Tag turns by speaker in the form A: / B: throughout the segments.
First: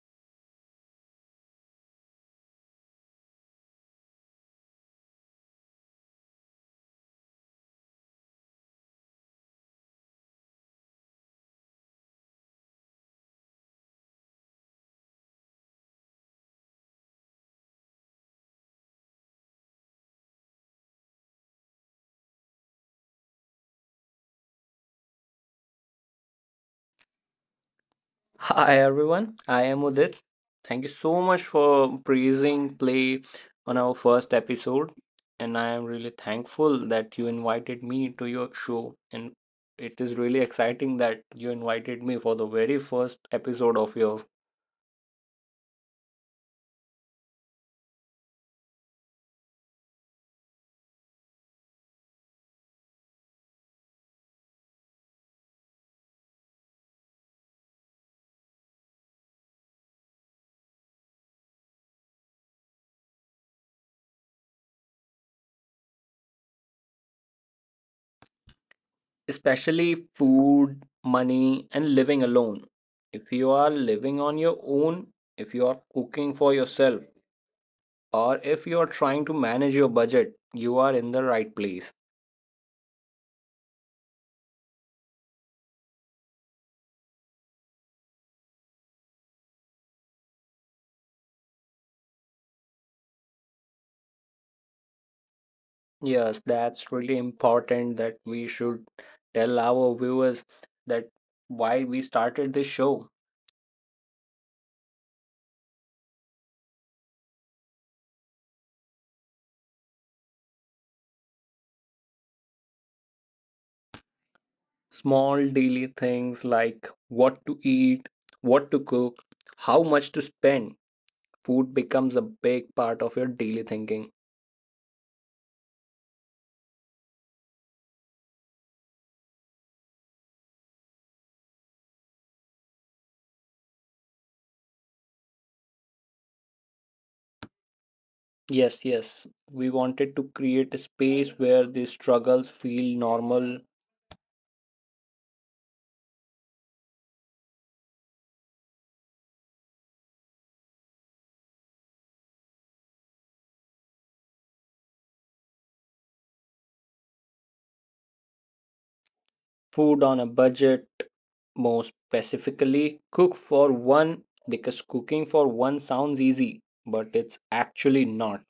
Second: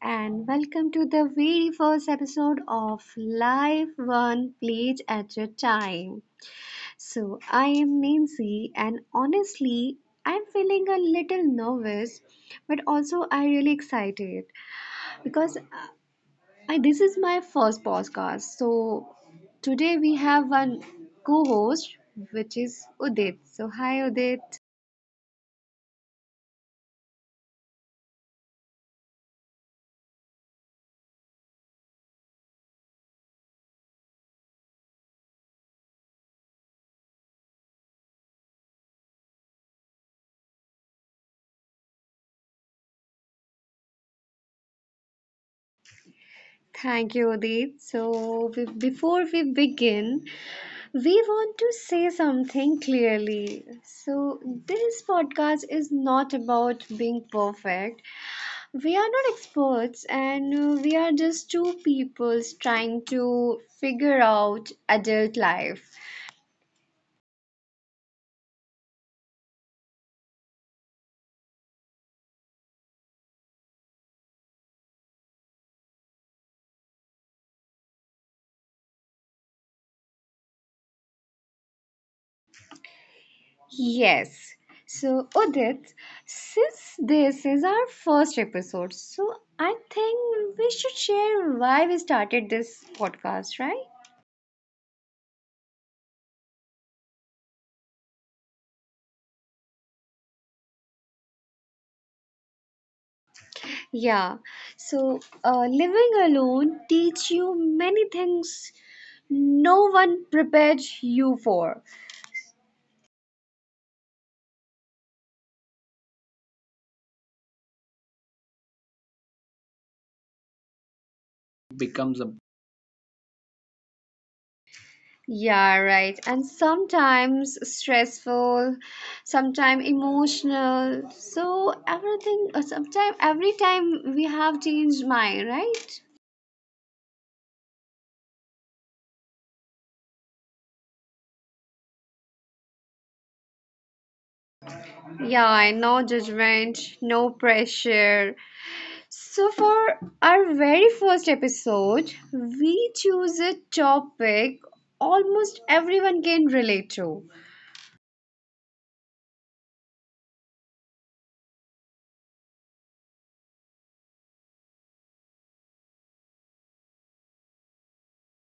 A: and welcome to the very first episode of Life One Plate at a Time. So, I am Nancy, and honestly, I'm feeling a little nervous, but also I really excited because this is my first podcast. So, today we have one co-host, which is Udit. So, hi, Udit.
B: Hi everyone, I am Udit. Thank you so much for praising play on our first episode, and I am really thankful that you invited me to your show. And it is really exciting that you invited me for the very first episode of yours,
A: Thank you, Udit. So, before we begin, we want to say something clearly. So, this podcast is not about being perfect. We are not experts, and we are just two peoples trying to figure out adult life.
B: especially food, money, and living alone. If you are living on your own, if you are cooking for yourself, or if you are trying to manage your budget, you are in the right place.
A: Yes. So, Udit, since this is our first episode, so I think we should share why we started this podcast, right?
B: Yes, that's really important that we should tell our viewers that why we started this show.
A: Yeah, so living alone teach you many things no one prepared you for.
B: Small daily things like what to eat, what to cook, how much to spend. Food
A: Becomes
B: becomes a
A: a
B: big part of your daily thinking.
A: Yeah, right. And sometimes stressful, sometimes emotional. So everything, sometimes every time we have changed mind, right?
B: Yes, yes. We wanted to create a space where these struggles feel normal.
A: Yeah, no judgment, no pressure. So, for our very first episode, we choose a topic almost everyone can relate to.
B: Food on a budget, more specifically cook for one, because cooking for one sounds easy, but it's actually not.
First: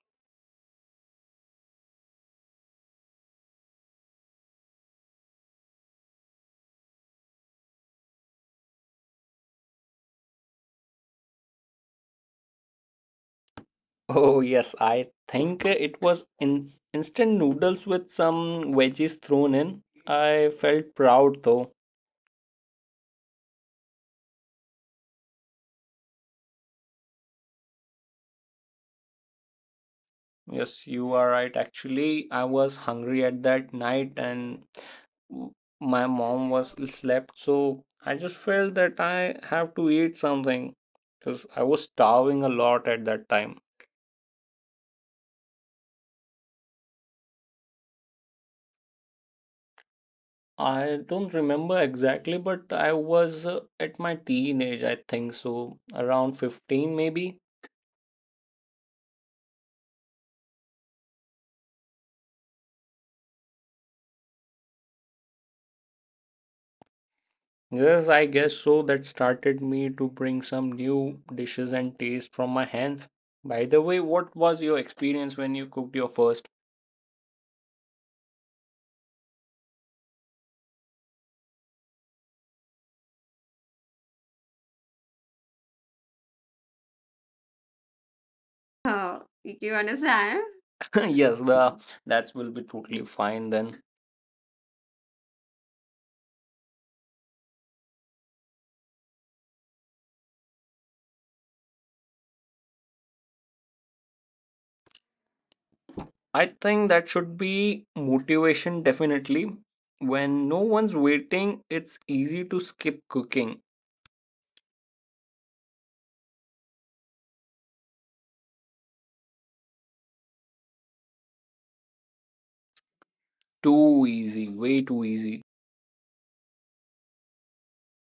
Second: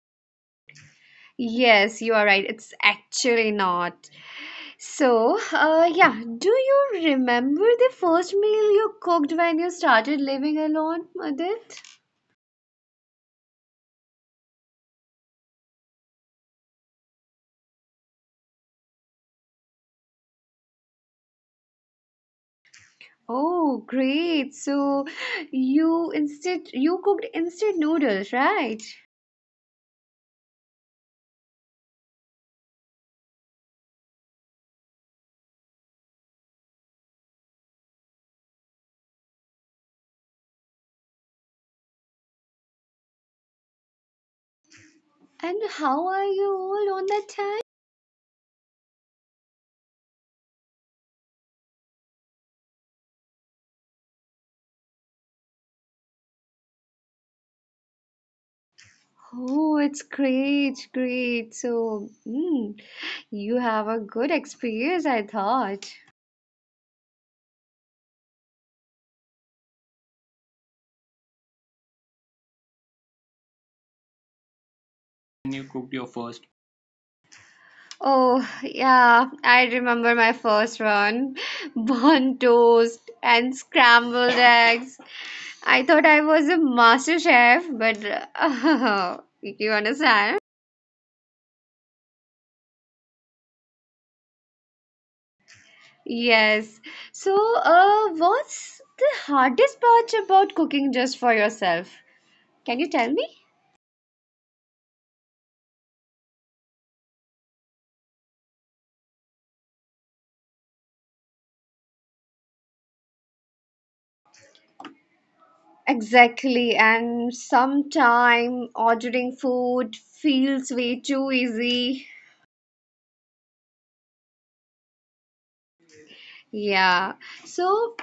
A: Yes, you are right, it's actually not. So, yeah, do you remember the first meal you cooked when you started living alone, Adit?
B: Oh yes, I think it was instant noodles with some veggies thrown in. I felt proud though.
A: Oh, great. So, you instead you cooked instant noodles, right?
B: Yes, you are right. Actually, I was hungry at that night, and w- my mom was slept, so I just felt that I have to eat something because I was starving a lot at that time.
A: And how are you all on that time?
B: I don't remember exactly, but I was at my teenage, I think so, around 15 maybe.
A: Oh, it's great, great. So, you have a good experience, I thought.
B: Yes, I guess so. That started me to bring some new dishes and taste from my hands. By the way, what was your experience when
A: When
B: you
A: you
B: cooked
A: cooked
B: your
A: your
B: first?
A: first? Oh, yeah, I remember my first one. Burnt toast and scrambled eggs. I thought I was a master chef, but
B: Oh,
A: uh,
B: you
A: you
B: understand?
A: understand?
B: Yes, the that will be totally fine then.
A: Yes. So, what's the hardest part about cooking just for yourself? Can you tell me?
B: I think that should be motivation definitely. When no one's waiting, it's easy to skip cooking.
A: Exactly, and sometime ordering food feels way too easy.
B: Too easy, way too easy.
A: Yeah. So,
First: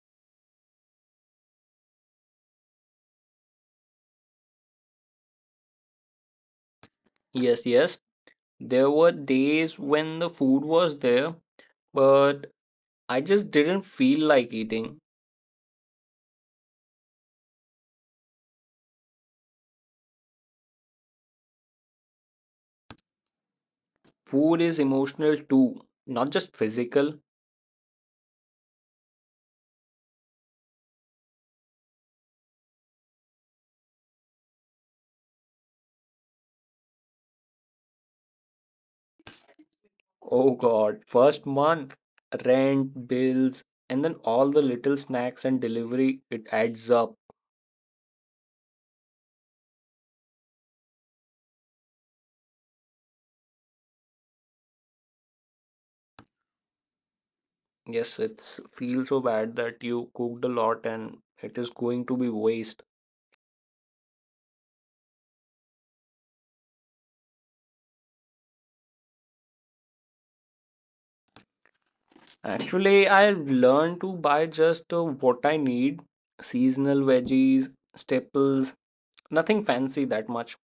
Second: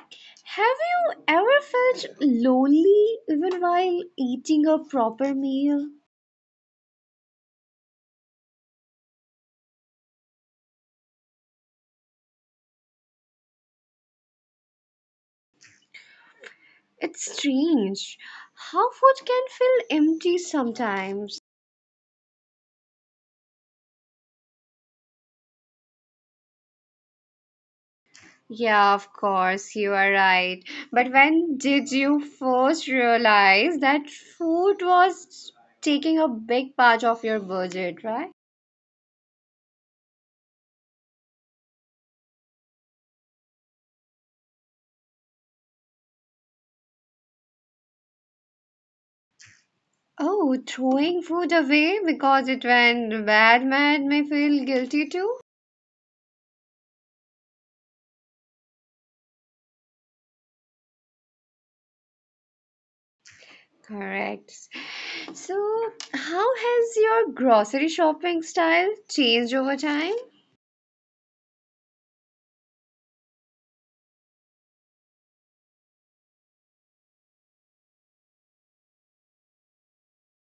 A: have you ever felt lonely even while eating a proper meal?
B: Yes, yes, there were days when the food was there, but I just didn't feel like eating.
A: It's strange how food can feel empty sometimes.
B: Food is emotional too, not just physical.
A: Yeah, of course, you are right. But when did you first realize that food was taking a big part of your budget, right?
B: Oh God, first month, rent, bills, and then all the little snacks and delivery, it adds up.
A: Oh, throwing food away because it went bad made me feel guilty too?
B: Yes, it's feels so bad that you cooked a lot and it is going to be waste.
A: Correct. So, how has your grocery shopping style changed over time?
B: Actually, I learned to buy just what I need, seasonal veggies, staples, nothing fancy that much.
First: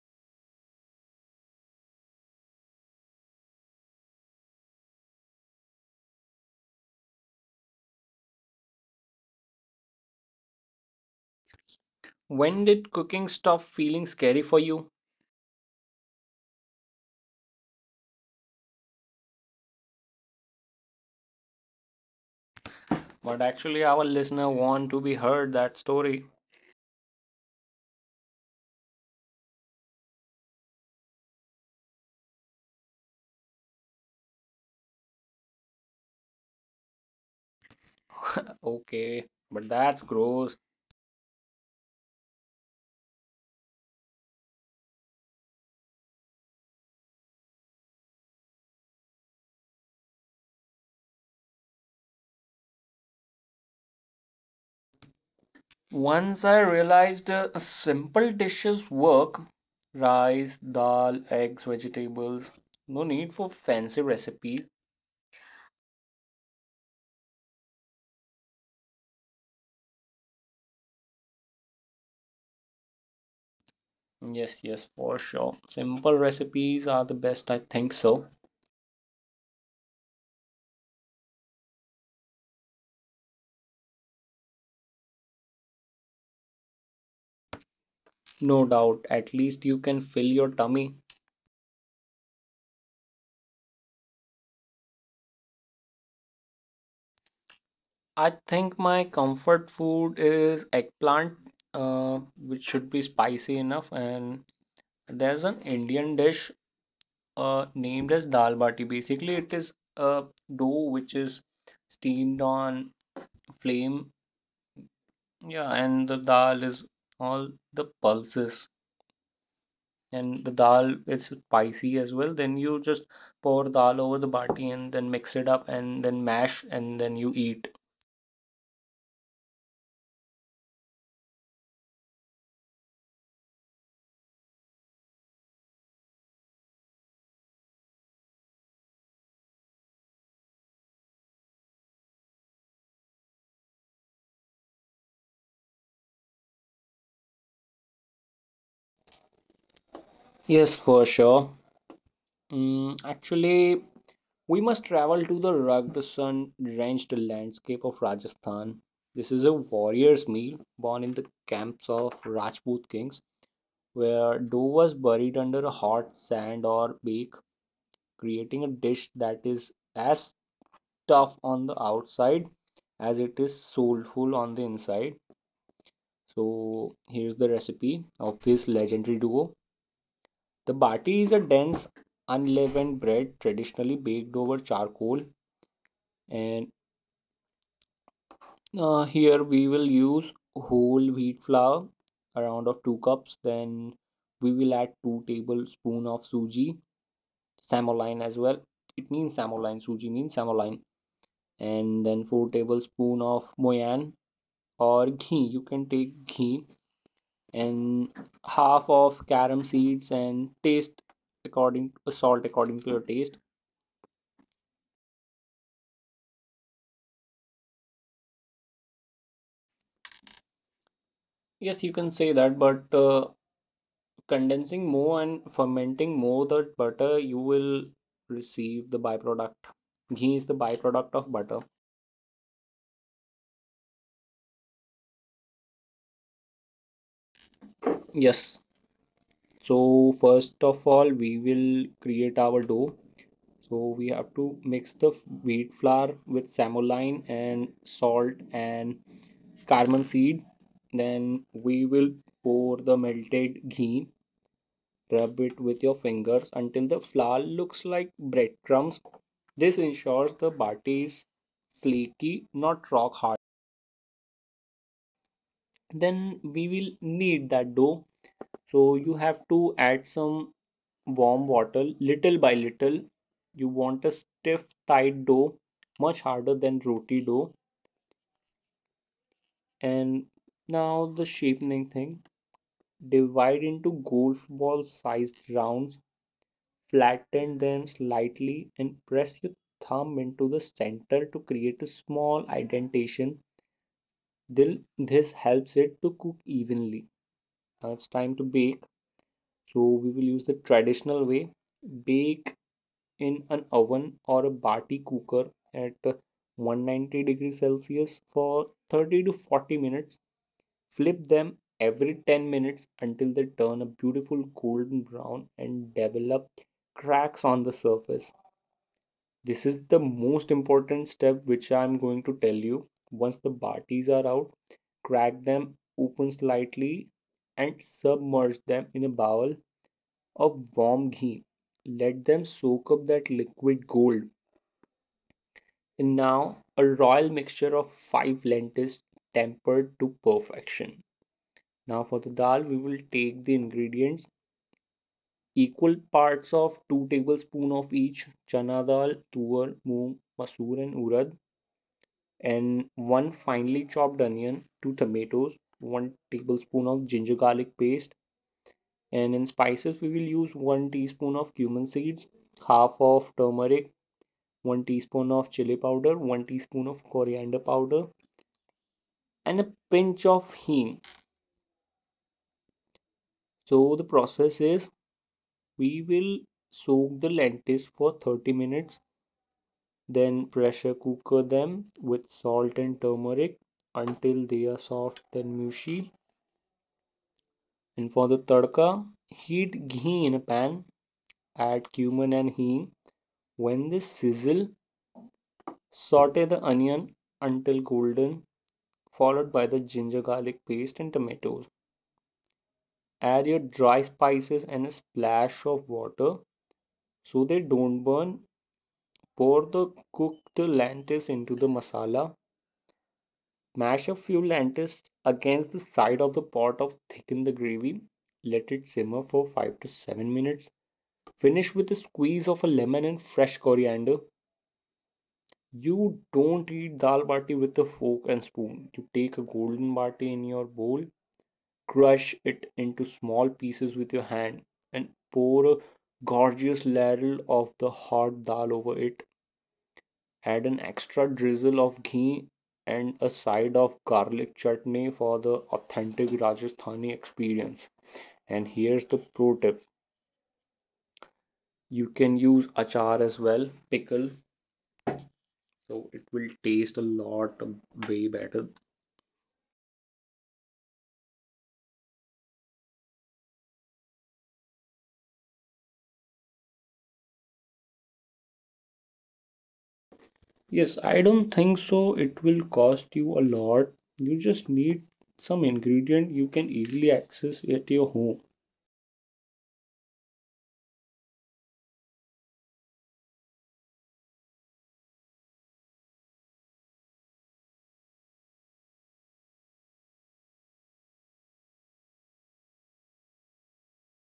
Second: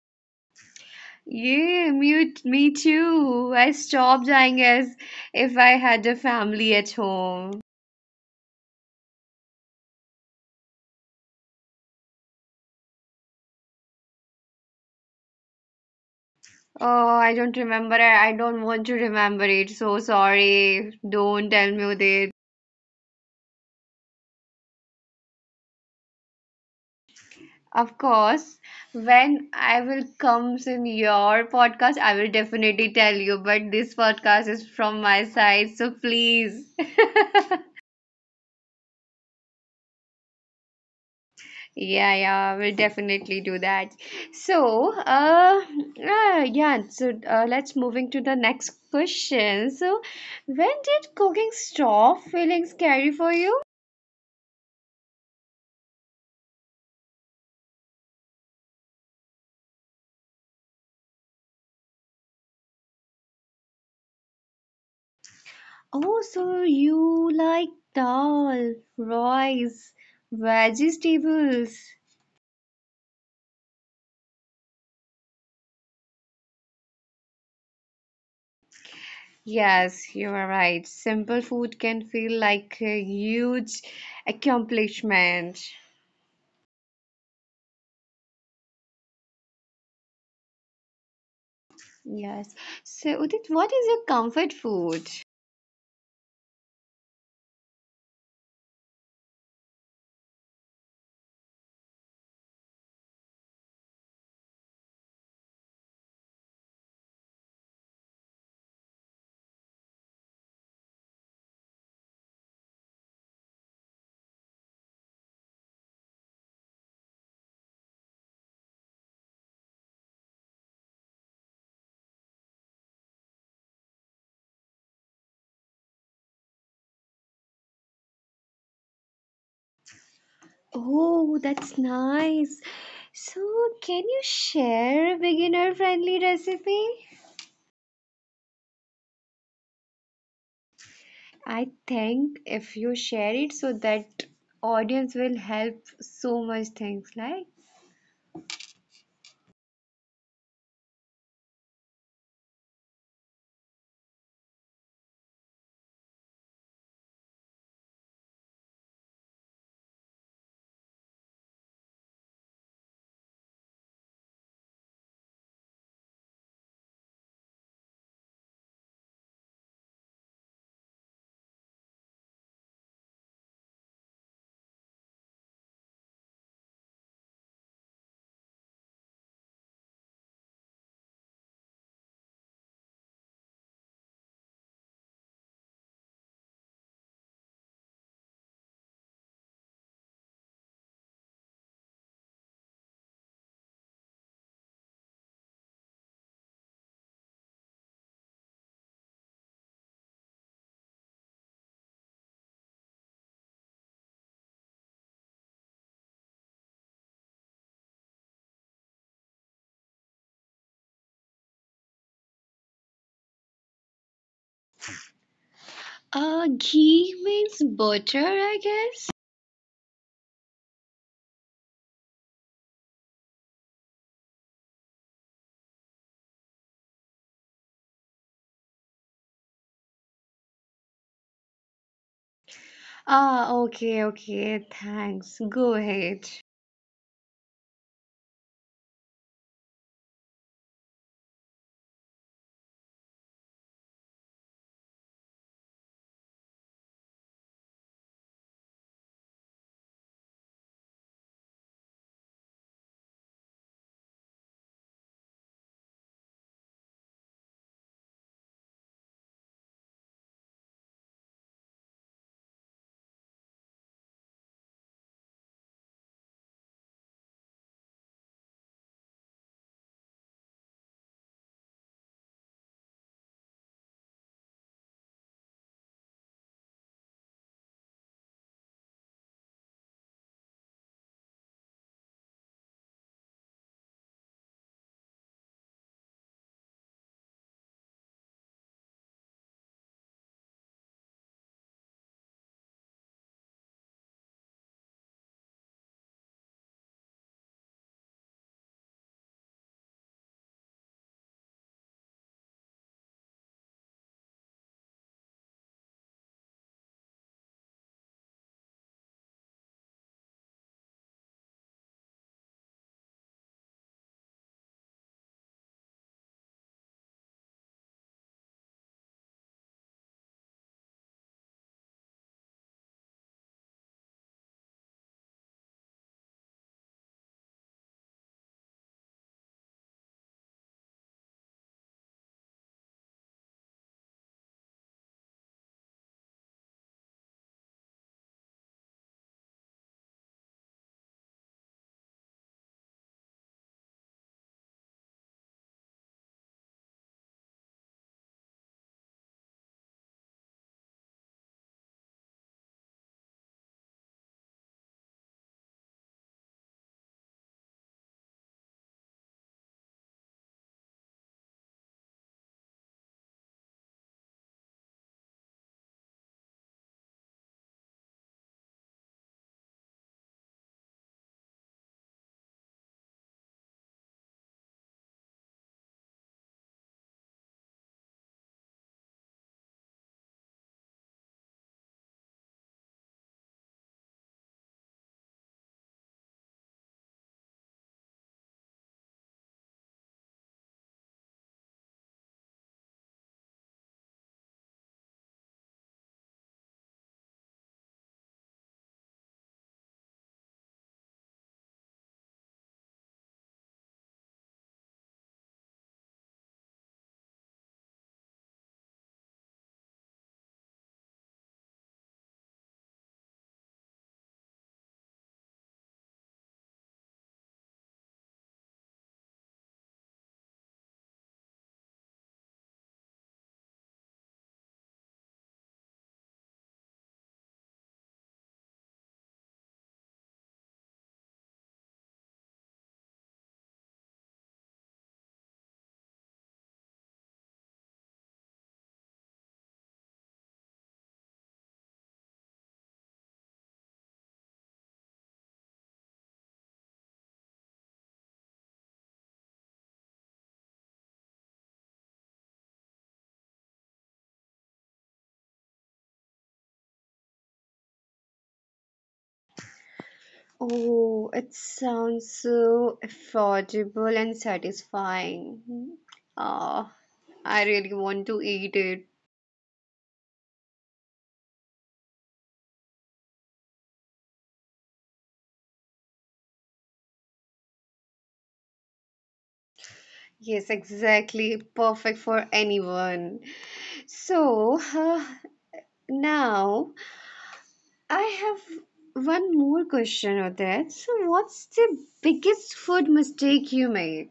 A: Yeah, me too. I stopped buying as if I had a family at home.
B: When did cooking stop feeling scary for you?
A: Oh, I don't remember. I don't want to remember it. So sorry. Don't tell me that.
B: But actually, our listener want to be heard that story.
A: Of course, when I will comes in your podcast, I will definitely tell you. But this podcast is from my side, so please.
B: Okay, but that's gross.
A: Yeah, yeah, we'll definitely do that. So, yeah, so let's moving to the next question. So, when did cooking stop feeling scary for you?
B: Once I realized simple dishes work: rice, dal, eggs, vegetables. No need for fancy recipes.
A: Oh, so you like dal, rice, vegetables.
B: Yes, yes, for sure. Simple recipes are the best, I think so.
A: Yes, you are right. Simple food can feel like a huge accomplishment.
B: No doubt. At least you can fill your tummy.
A: Yes. So, Udit, what is your comfort food?
B: I think my comfort food is eggplant, which should be spicy enough. And there's an Indian dish named as dal bati. Basically, it is a dough which is steamed on flame. Yeah, and the dal is all the pulses, and the dal is spicy as well. Then you just pour dal over the bati and then mix it up and then mash and then you eat.
A: Oh, that's nice. So, can you share a beginner-friendly recipe? I think if you share it so that audience will help so much things like
B: Yes, for sure. Actually, we must travel to the rugged, sun-drenched landscape of Rajasthan. This is a warrior's meal born in the camps of Rajput kings, where dough was buried under a hot sand or bake, creating a dish that is as tough on the outside as it is soulful on the inside. So, here's the recipe of this legendary duo. The bati is a dense, unleavened bread traditionally baked over charcoal, and here we will use whole wheat flour, around of 2 cups. Then we will add 2 tablespoon of suji, samoline as well. It means samoline, suji means samoline. And then 4 tablespoon of moyan or ghee, you can take ghee. And half of carom seeds, and taste according, salt according to your taste.
A: ghee means butter, I guess.
B: Yes, you can say that, but condensing more and fermenting more the butter, you will receive the byproduct. Ghee is the byproduct of butter.
A: Ah, okay, okay, thanks. Go ahead.
B: Yes. So first of all, we will create our dough. So we have to mix the wheat flour with samoline and salt and cardamom seed. Then we will pour the melted ghee. Rub it with your fingers until the flour looks like breadcrumbs. This ensures the bati is flaky, not rock hard. Then we will knead that dough. So you have to add some warm water little by little. You want a stiff, tight dough, much harder than roti dough. And now the shapening thing. Divide into golf ball sized rounds. Flatten them slightly and press your thumb into the center to create a small indentation. Then this helps it to cook evenly. Now it's time to bake. So we will use the traditional way. Bake in an oven or a bati cooker at 190 degrees Celsius for 30 to 40 minutes. Flip them every 10 minutes until they turn a beautiful golden brown and develop cracks on the surface. This is the most important step which I'm going to tell you. Once the baatis are out, crack them open slightly and submerge them in a bowl of warm ghee. Let them soak up that liquid gold. And now, a royal mixture of five lentils tempered to perfection. Now for the dal, we will take the ingredients: equal parts of 2 tablespoons of each chana dal, tuor, moong, masoor and urad, and one finely chopped onion, two tomatoes, 1 tablespoon of ginger garlic paste, and in spices we will use 1 teaspoon of cumin seeds, half of turmeric, 1 teaspoon of chili powder, 1 teaspoon of coriander powder, and a pinch of hing. So the process is, we will soak the lentils for 30 minutes, then pressure cooker them with salt and turmeric until they are soft and mushy. And for the tadka, heat ghee in a pan, add cumin and hing. When they sizzle, saute the onion until golden, followed by the ginger garlic paste and tomatoes. Add your dry spices and a splash of water so they don't burn. Pour the cooked lentils into the masala. Mash a few lentils against the side of the pot to thicken the gravy. Let it simmer for 5 to 7 minutes. Finish with a squeeze of a lemon and fresh coriander. You don't eat dal bati with a fork and spoon. You take a golden bati in your bowl, crush it into small pieces with your hand, and pour a gorgeous ladle of the hot dal over it. Add an extra drizzle of ghee and a side of garlic chutney for the authentic Rajasthani experience. And here's the pro tip: you can use achar as well, pickle, so it will taste a lot way better.
A: Oh, it sounds so affordable and satisfying. Hmm. Ah, I really want to eat it.
B: Yes, I don't think so, it will cost you a lot. You just need some ingredient you can easily access at your home.
A: Yes, exactly. Perfect for anyone. So, now I have one more question on that. So, what's the biggest food mistake you made?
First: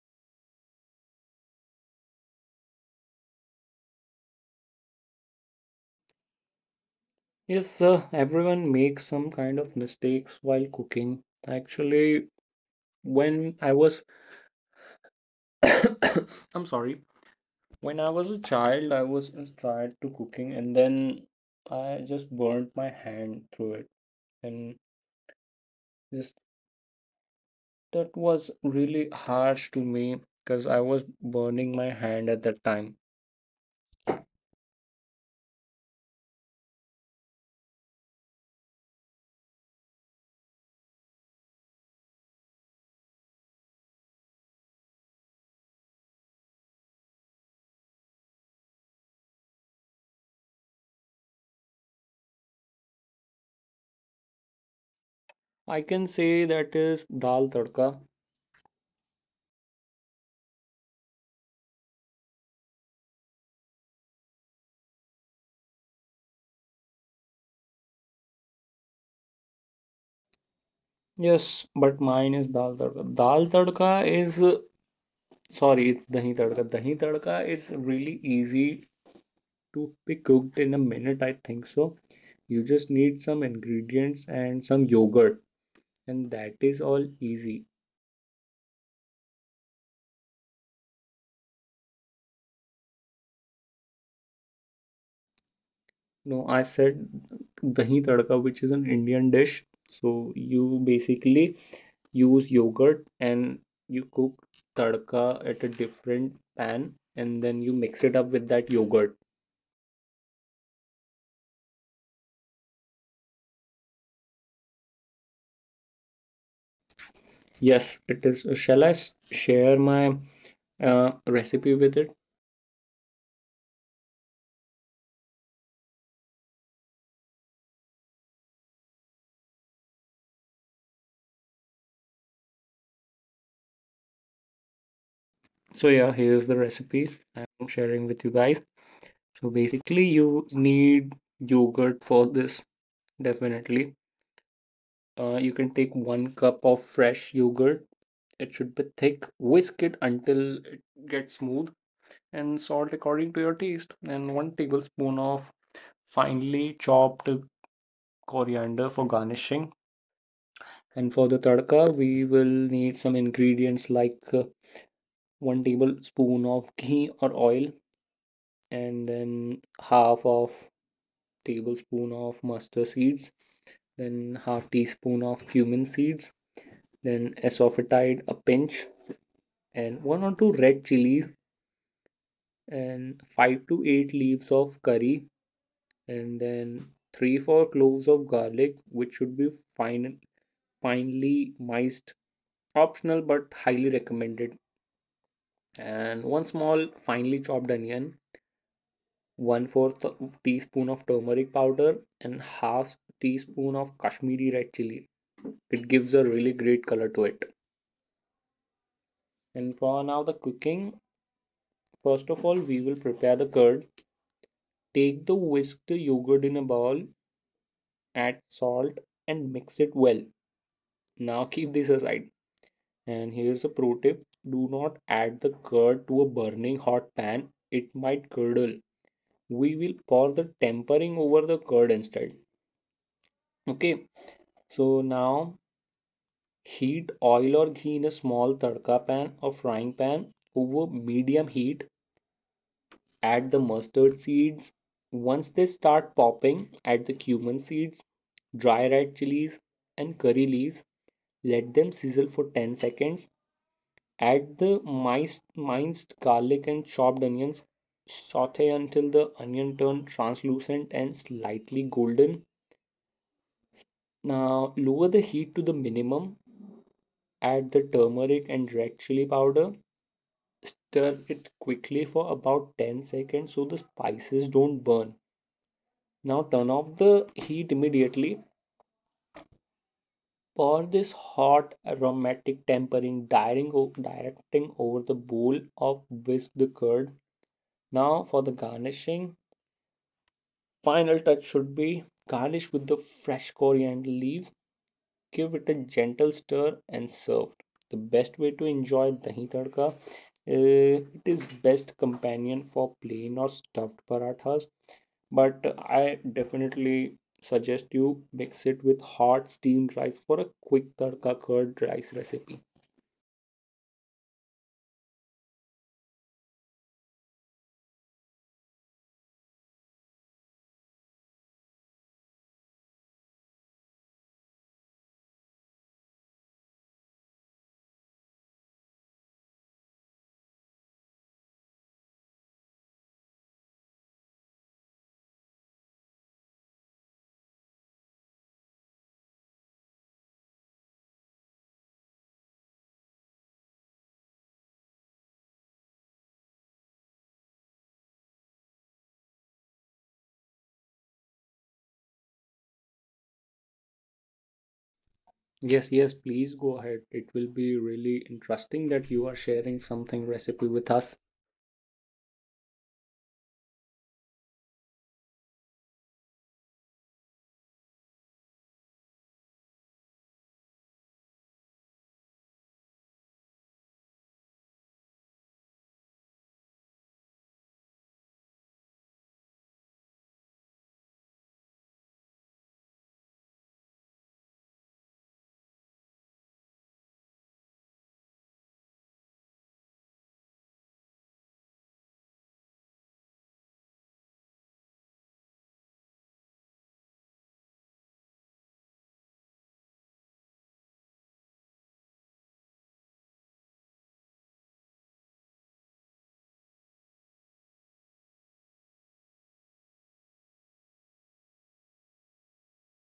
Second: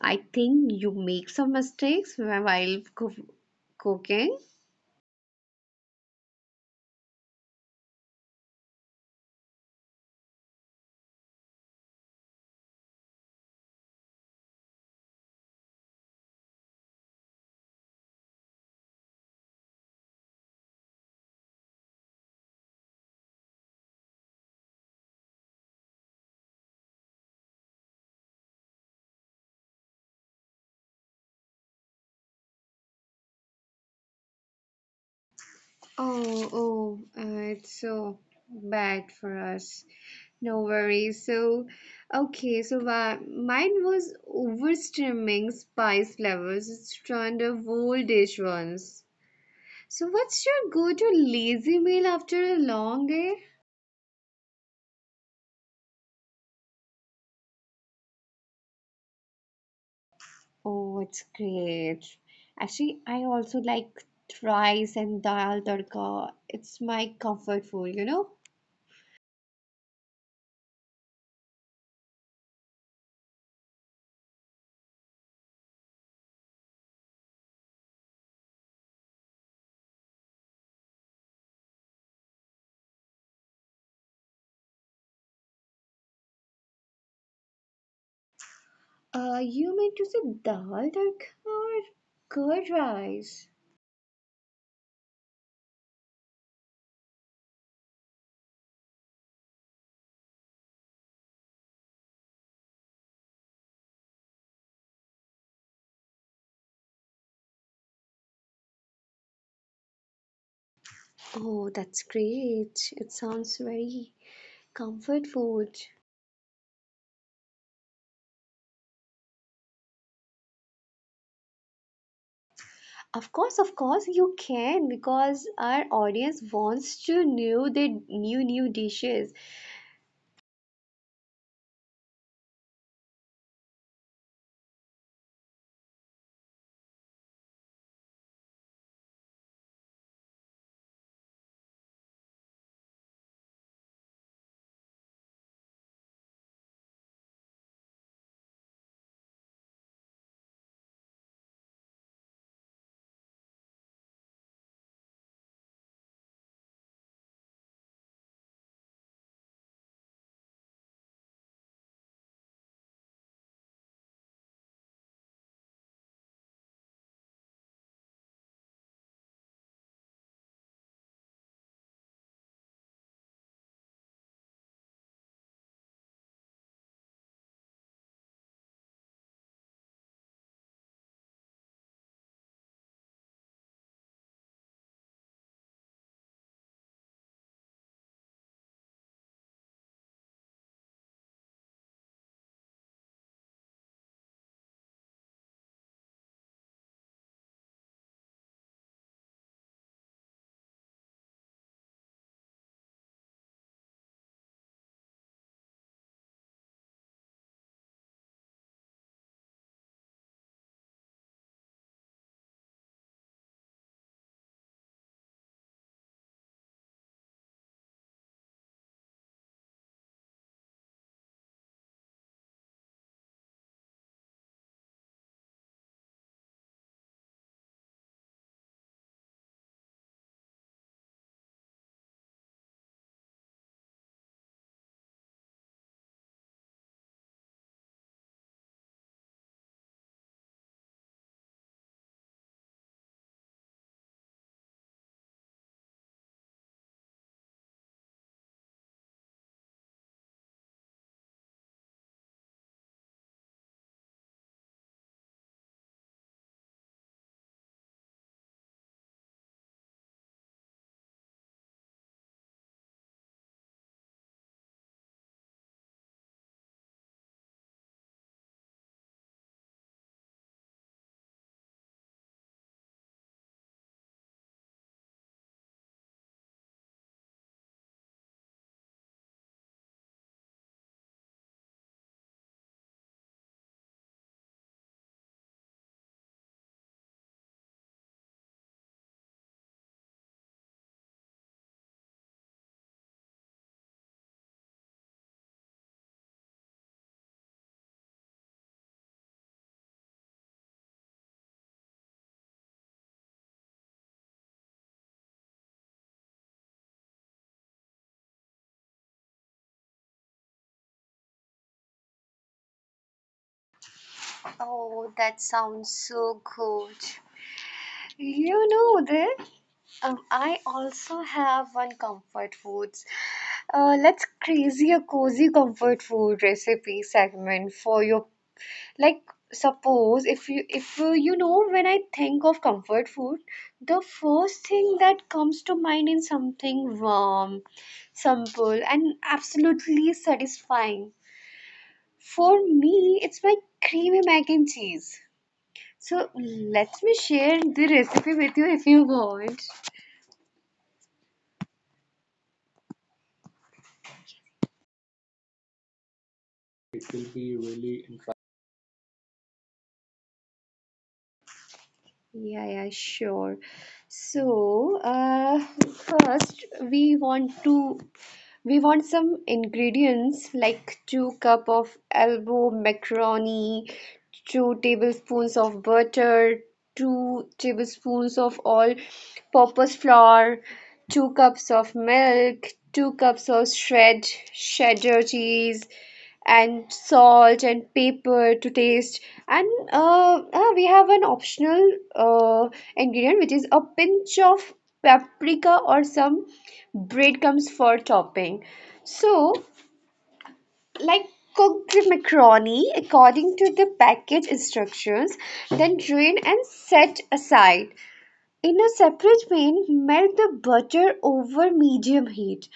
A: I think you make some mistakes while cooking.
B: Yes, everyone makes some kind of mistakes while cooking. Actually, when I was I'm sorry, when I was a child, I was inspired to cooking, and then I just burnt my hand through it. And just That was really harsh to me because I was burning my hand at that time.
A: Oh, it's so bad for us. No worries. So, okay, so mine was oversteaming spice levels. It's turned a whole dish once. So, what's your go-to lazy meal after a long day?
B: I can say that is dal tadka.
A: Oh, it's great. Actually, I also like rice and dal tadka. It's my comfort food, you know?
B: Yes, but mine is dal tadka. Dal tadka is sorry, it's dahi tadka. Dahi tadka is really easy to be cooked in a minute, I think so. You just need some ingredients and some yogurt, and that is all easy.
A: You meant to say dal tadka or curd rice?
B: No, I said dahi tadka, which is an Indian dish. So you basically use yogurt and you cook tadka at a different pan, and then you mix it up with that yogurt.
A: Oh, that's great. It sounds very comfort food.
B: Yes, it is. Shall I share my recipe with it?
A: Of course, you can because our audience wants to know the new dishes.
B: So yeah, here's the recipe I'm sharing with you guys. So basically, you need yogurt for this, definitely. You can take 1 cup of fresh yogurt. It should be thick. Whisk it until it gets smooth, and salt according to your taste. And 1 tablespoon of finely chopped coriander for garnishing. And for the tadka, we will need some ingredients like 1 tablespoon of ghee or oil, and then half of tablespoon of mustard seeds, then half teaspoon of cumin seeds, then asafoetide a pinch, and one or two red chilies, and five to eight leaves of curry, and then 3-4 cloves of garlic, which should be fine finely miced. Optional but highly recommended. And one small finely chopped onion, 1/4 teaspoon of turmeric powder, and half teaspoon of Kashmiri red chili. It gives a really great color to it. And for now, the cooking. First of all, we will prepare the curd. Take the whisked yogurt in a bowl, add salt, and mix it well. Now keep this aside. And here's a pro tip: do not add the curd to a burning hot pan, it might curdle. We will pour the tempering over the curd instead. Okay, so now heat oil or ghee in a small tadka pan or frying pan over medium heat. Add the mustard seeds. Once they start popping, add the cumin seeds, dry red chilies, and curry leaves. Let them sizzle for 10 seconds. Add the minced garlic and chopped onions. Saute until the onion turns translucent and slightly golden. Now lower the heat to the minimum. Add the turmeric and red chili powder. Stir it quickly for about 10 seconds so the spices don't burn. Now turn off the heat immediately. Pour this hot aromatic tempering directing, over the bowl of whisk the curd. Now for the garnishing. Final touch should be garnish with the fresh coriander leaves. Give it a gentle stir and serve. The best way to enjoy dahi tadka. It is best companion for plain or stuffed parathas, but I definitely suggest you mix it with hot steamed rice for a quick tadka curd rice recipe.
A: Oh, that sounds so good. You know that? I also have one comfort foods. Let's crazy a cozy comfort food recipe segment for your like suppose if you know when I think of comfort food, the first thing that comes to mind is something warm, simple, and absolutely satisfying. For me, it's my creamy mac and cheese. So let me share the recipe with you if you want.
B: Yes, yes, please go ahead. It will
A: It will
B: be
A: be
B: really
A: really interesting.
B: interesting that you are sharing something recipe with us.
A: Yeah, yeah, sure. So, uh, first we want to we want some ingredients like 2 cup of elbow macaroni, 2 tablespoons of butter, 2 tablespoons of all-purpose flour, 2 cups of milk, 2 cups of shred cheddar cheese, and salt and pepper to taste. And we have an optional ingredient which is a pinch of paprika or some bread comes for topping. So, like cook the macaroni according to the package instructions, then drain and set aside. In a separate pan, melt the butter over medium heat.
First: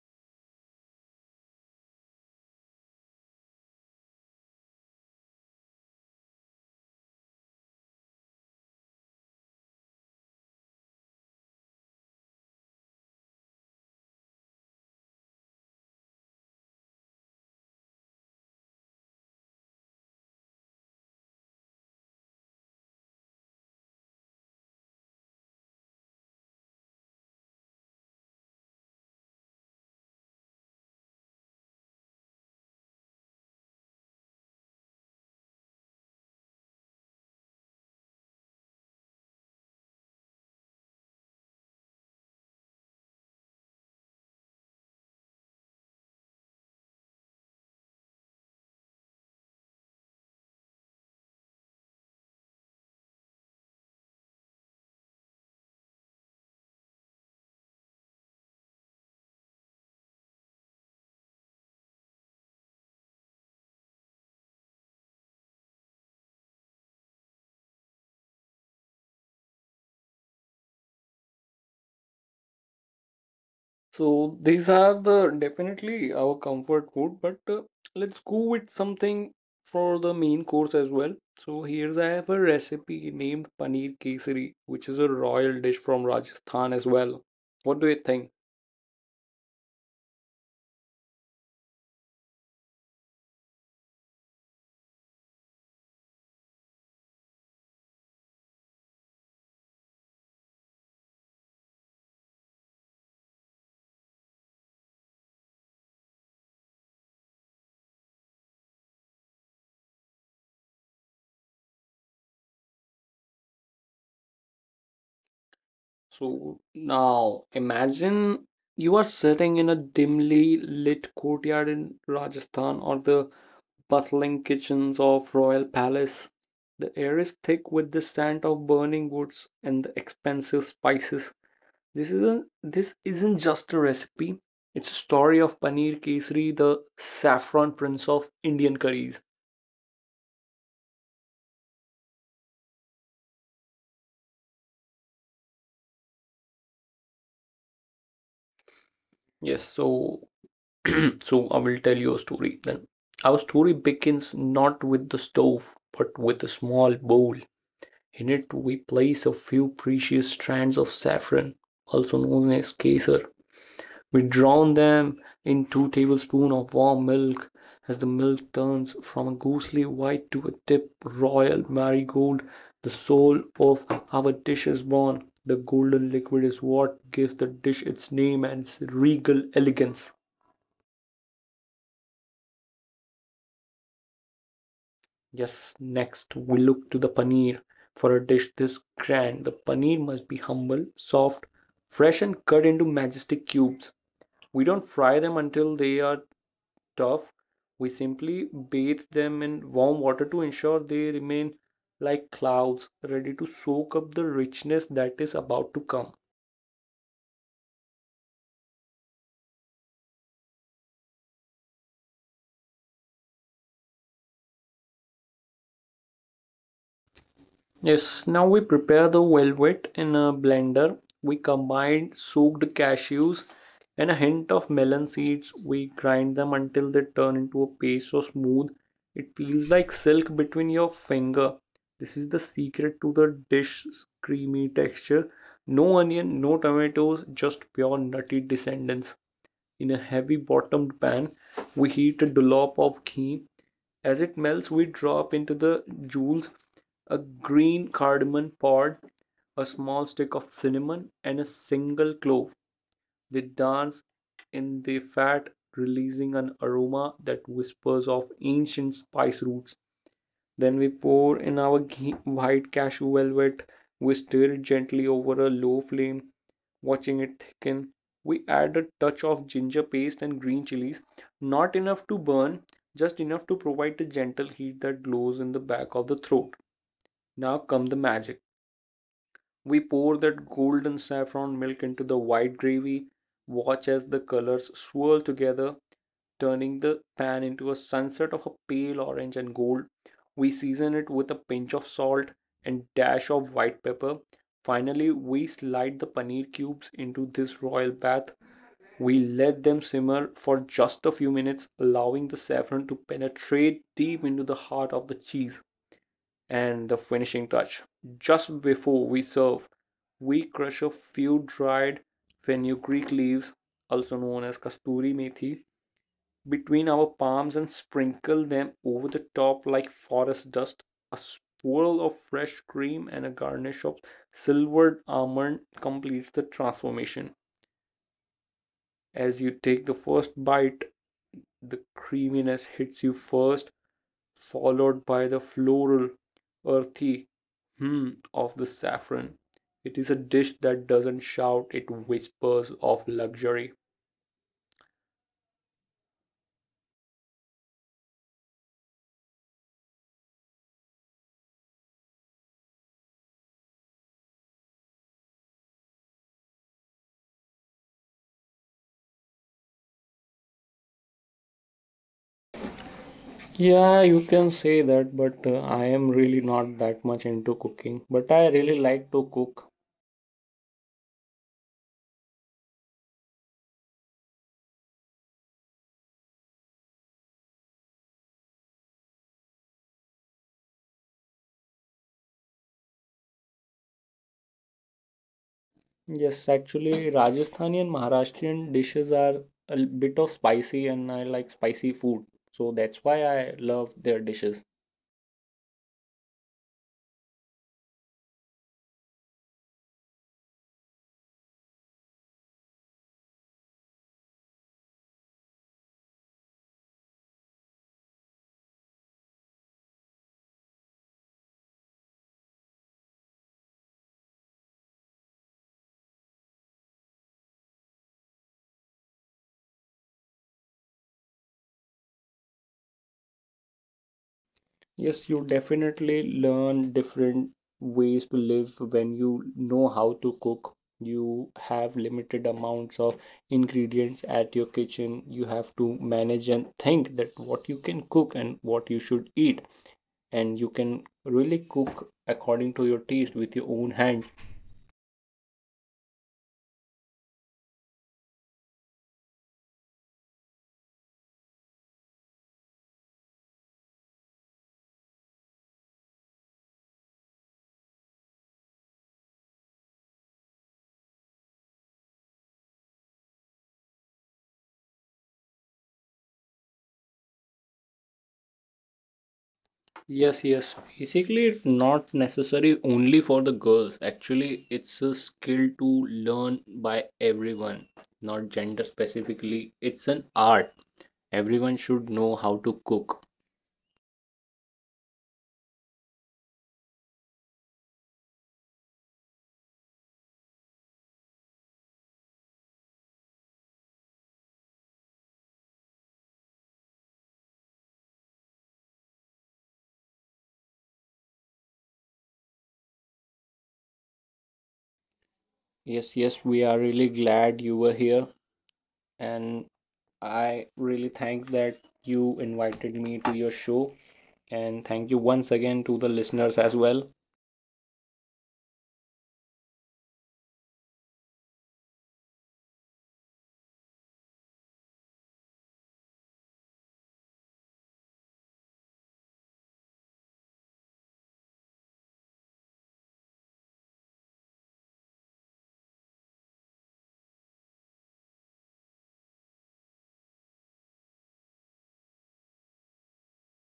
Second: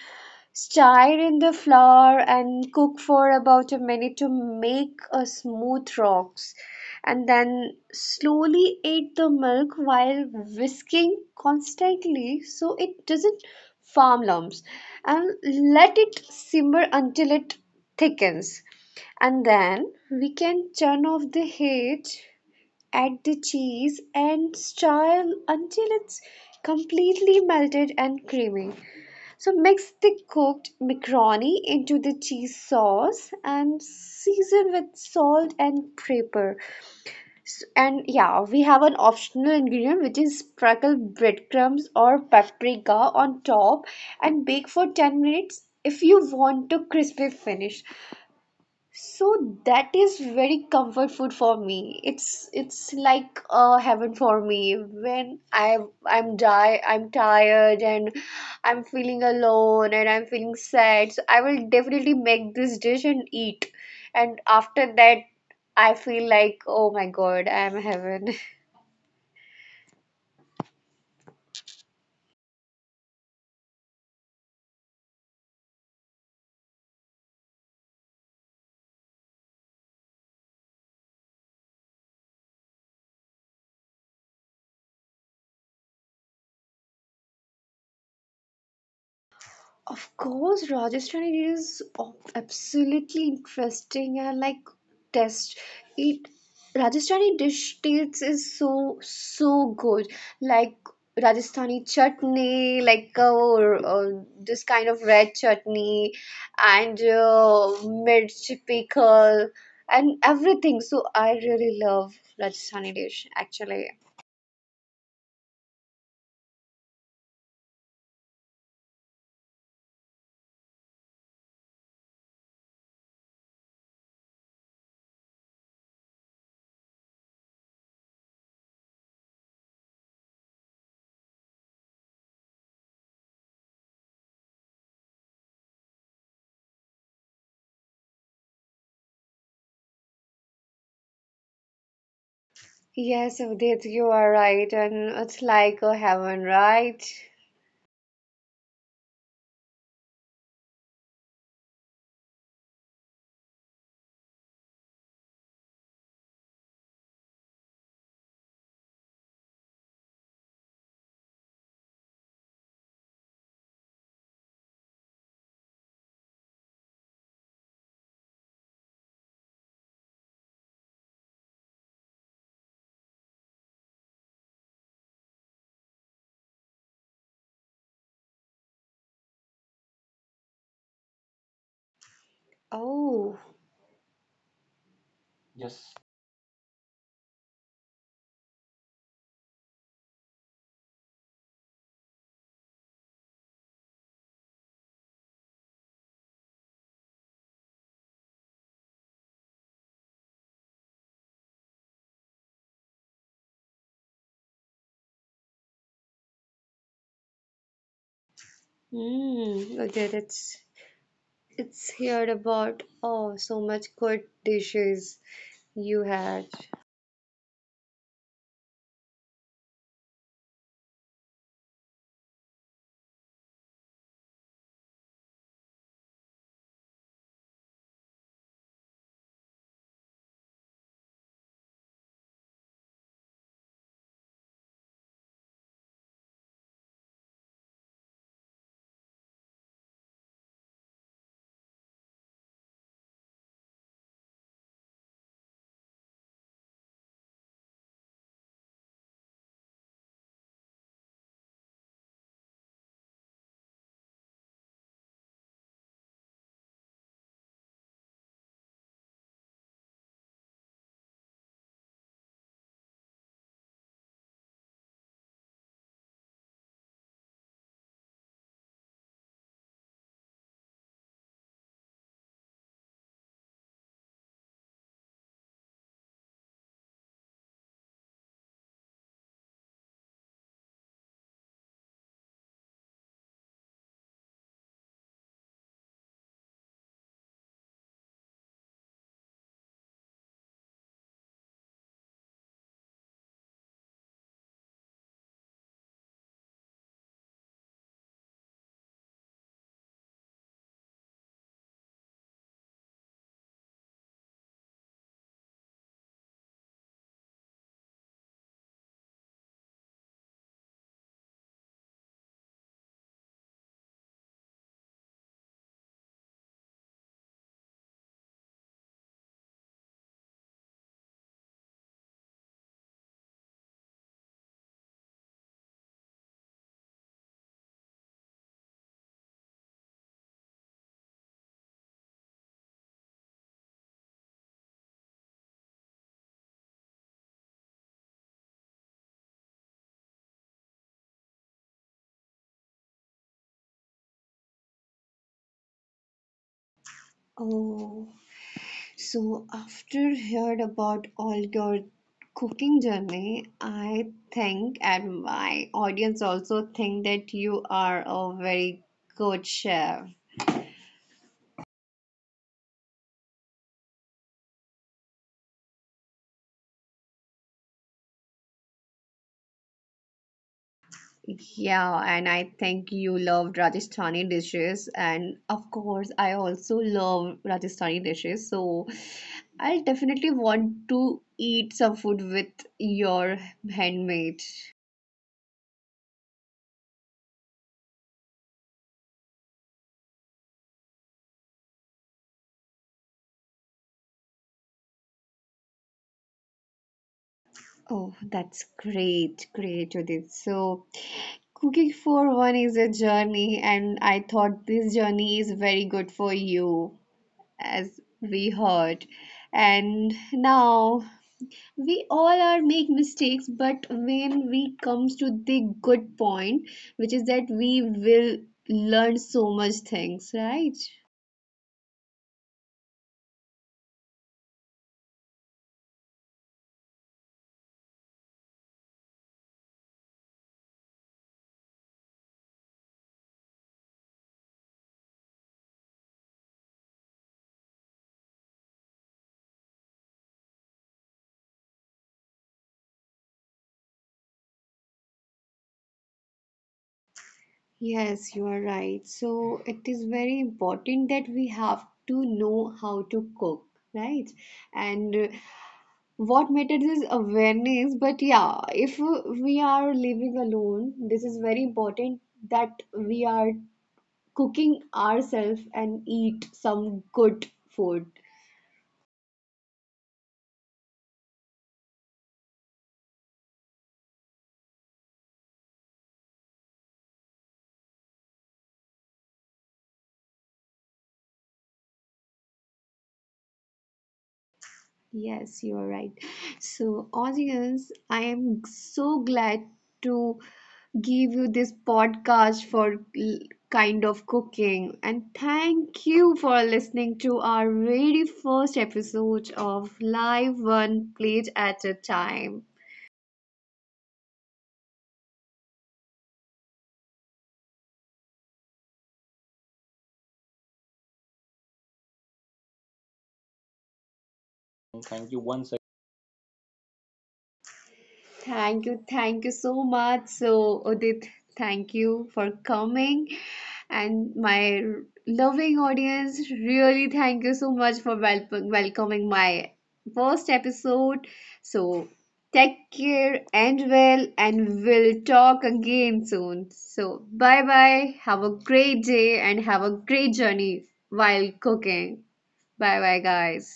A: Stir in the flour and cook for about a minute to make a smooth rocks. And then slowly add the milk while whisking constantly so it doesn't form lumps. And let it simmer until it thickens. And then we can turn off the heat, add the cheese, and stir until it's completely melted and creamy. So mix the cooked macaroni into the cheese sauce and season with salt and pepper. And yeah, we have an optional ingredient which is sprinkle breadcrumbs or paprika on top and bake for 10 minutes if you want to crispy finish. So that is very comfort food for me. It's like heaven for me. When I'm tired and I'm feeling alone and I'm feeling sad. So I will definitely make this dish and eat. And after that, I feel like oh my God, I'm heaven.
B: So these are the definitely our comfort food, but let's go with something for the main course as well. So here's I have a recipe named paneer kesari, which is a royal dish from Rajasthan as well. What do you think?
A: Of course, Rajasthani is absolutely interesting and like test it. Rajasthani dish tastes is so so good. Like Rajasthani chutney, like this kind of red chutney, and mirch pickle, and everything. So I really love Rajasthani dish actually.
B: So now imagine you are sitting in a dimly lit courtyard in Rajasthan or the bustling kitchens of royal palace. The air is thick with the scent of burning woods and the expensive spices. This isn't just a recipe. It's a story of Paneer Kesari, the saffron prince of Indian curries.
A: Yes, Avdit, you are right, and it's like a heaven, right?
B: Yes, so so I will tell you a story then. Our story begins not with the stove, but with a small bowl. In it, we place a few precious strands of saffron, also known as kesar. We drown them in 2 tablespoons of warm milk. As the milk turns from a ghostly white to a deep royal marigold, the soul of our dish is born. The golden liquid is what gives the dish its name and its regal elegance.
A: Oh.
B: Yes,
A: Yes.
B: next we look to the paneer. For a dish this grand, the paneer must be humble, soft, fresh, and cut into majestic cubes. We don't fry them until they are tough. We simply bathe them in warm water to ensure they remain like clouds, ready to soak up the richness that is about to come.
A: Mm, okay, that's it's here about oh so much good dishes you had.
B: Yes, now we prepare the velvet in a blender. We combine soaked cashews and a hint of melon seeds. We grind them until they turn into a paste so smooth. It feels like silk between your finger. This is the secret to the dish's creamy texture. No onion, no tomatoes, just pure nutty descendants. In a heavy bottomed pan, we heat a dollop of ghee as it melts, we drop into the jewels a green cardamom pod, a small stick of cinnamon, and a single clove. They dance in the fat, releasing an aroma that whispers of ancient spice roots. Then we pour in our ghee- white cashew velvet. We stir it gently over a low flame, watching it thicken. We add a touch of ginger paste and green chilies, not enough to burn, just enough to provide a gentle heat that glows in the back of the throat. Now come the magic. We pour that golden saffron milk into the white gravy, watch as the colors swirl together, turning the pan into a sunset of a pale orange and gold. We season it with a pinch of salt and dash of white pepper. Finally, we slide the paneer cubes into this royal bath. We let them simmer for just a few minutes, allowing the saffron to penetrate deep into the heart of the cheese and the finishing touch. Just before we serve, we crush a few dried fenugreek leaves, also known as kasturi methi, between our palms and sprinkle them over the top like forest dust. A swirl of fresh cream and a garnish of silvered almond completes the transformation. As you take the first bite, the creaminess hits you first, followed by the floral, earthy hum of the saffron. It is a dish that doesn't shout, it whispers of luxury.
A: Oh, so after heard about all your cooking journey, I think, and my audience also think that you are a very good chef.
B: Yeah, you can say that, but I am really not that much into cooking. But I really like to cook.
A: Yeah, and I think you loved Rajasthani dishes, and of course, I also love Rajasthani dishes. So, I'll definitely want to eat some food with your handmade.
B: Yes, actually, Rajasthani and Maharashtrian dishes are a bit of spicy, and I like spicy food. So that's why I love their dishes.
A: Oh, that's great, great, Judith. So, cooking for one is a journey, and I thought this journey is very good for you, as we heard. And now we all are make mistakes, but when we comes to the good point, which is that we will learn so much things, right?
B: Yes, you definitely learn different ways to live when you know how to cook. You have limited amounts of ingredients at your kitchen. You have to manage and think that what you can cook and what you should eat. And you can really cook according to your taste with your own hands.
A: Yes, you are right. So it is very important that we have to know how to cook, right? And what matters is awareness. But yeah, if we are living alone, this is very important that we are cooking ourselves and eat some good food.
B: Yes, yes. Basically, it's not necessary only for the girls. Actually, it's a skill to learn by everyone, not gender specifically. It's an art. Everyone should know how to cook.
A: Yes, you are right. So, audience, I am so glad to give you this podcast for kind of cooking. And thank you for listening to our very first episode of Live One Plate at a Time.
B: Yes, yes, we are really glad you were here, and I really thank that you invited me to your show. And thank
A: Thank
B: you
A: you
B: once
A: once
B: again to the listeners as well.
A: Thank you so much. So, Udit, thank you for coming. And my loving audience, really thank you so much for welcoming my first episode. So, take care and well, and we'll talk again soon. So, bye bye. Have a great day and have a great journey while cooking. Bye bye, guys.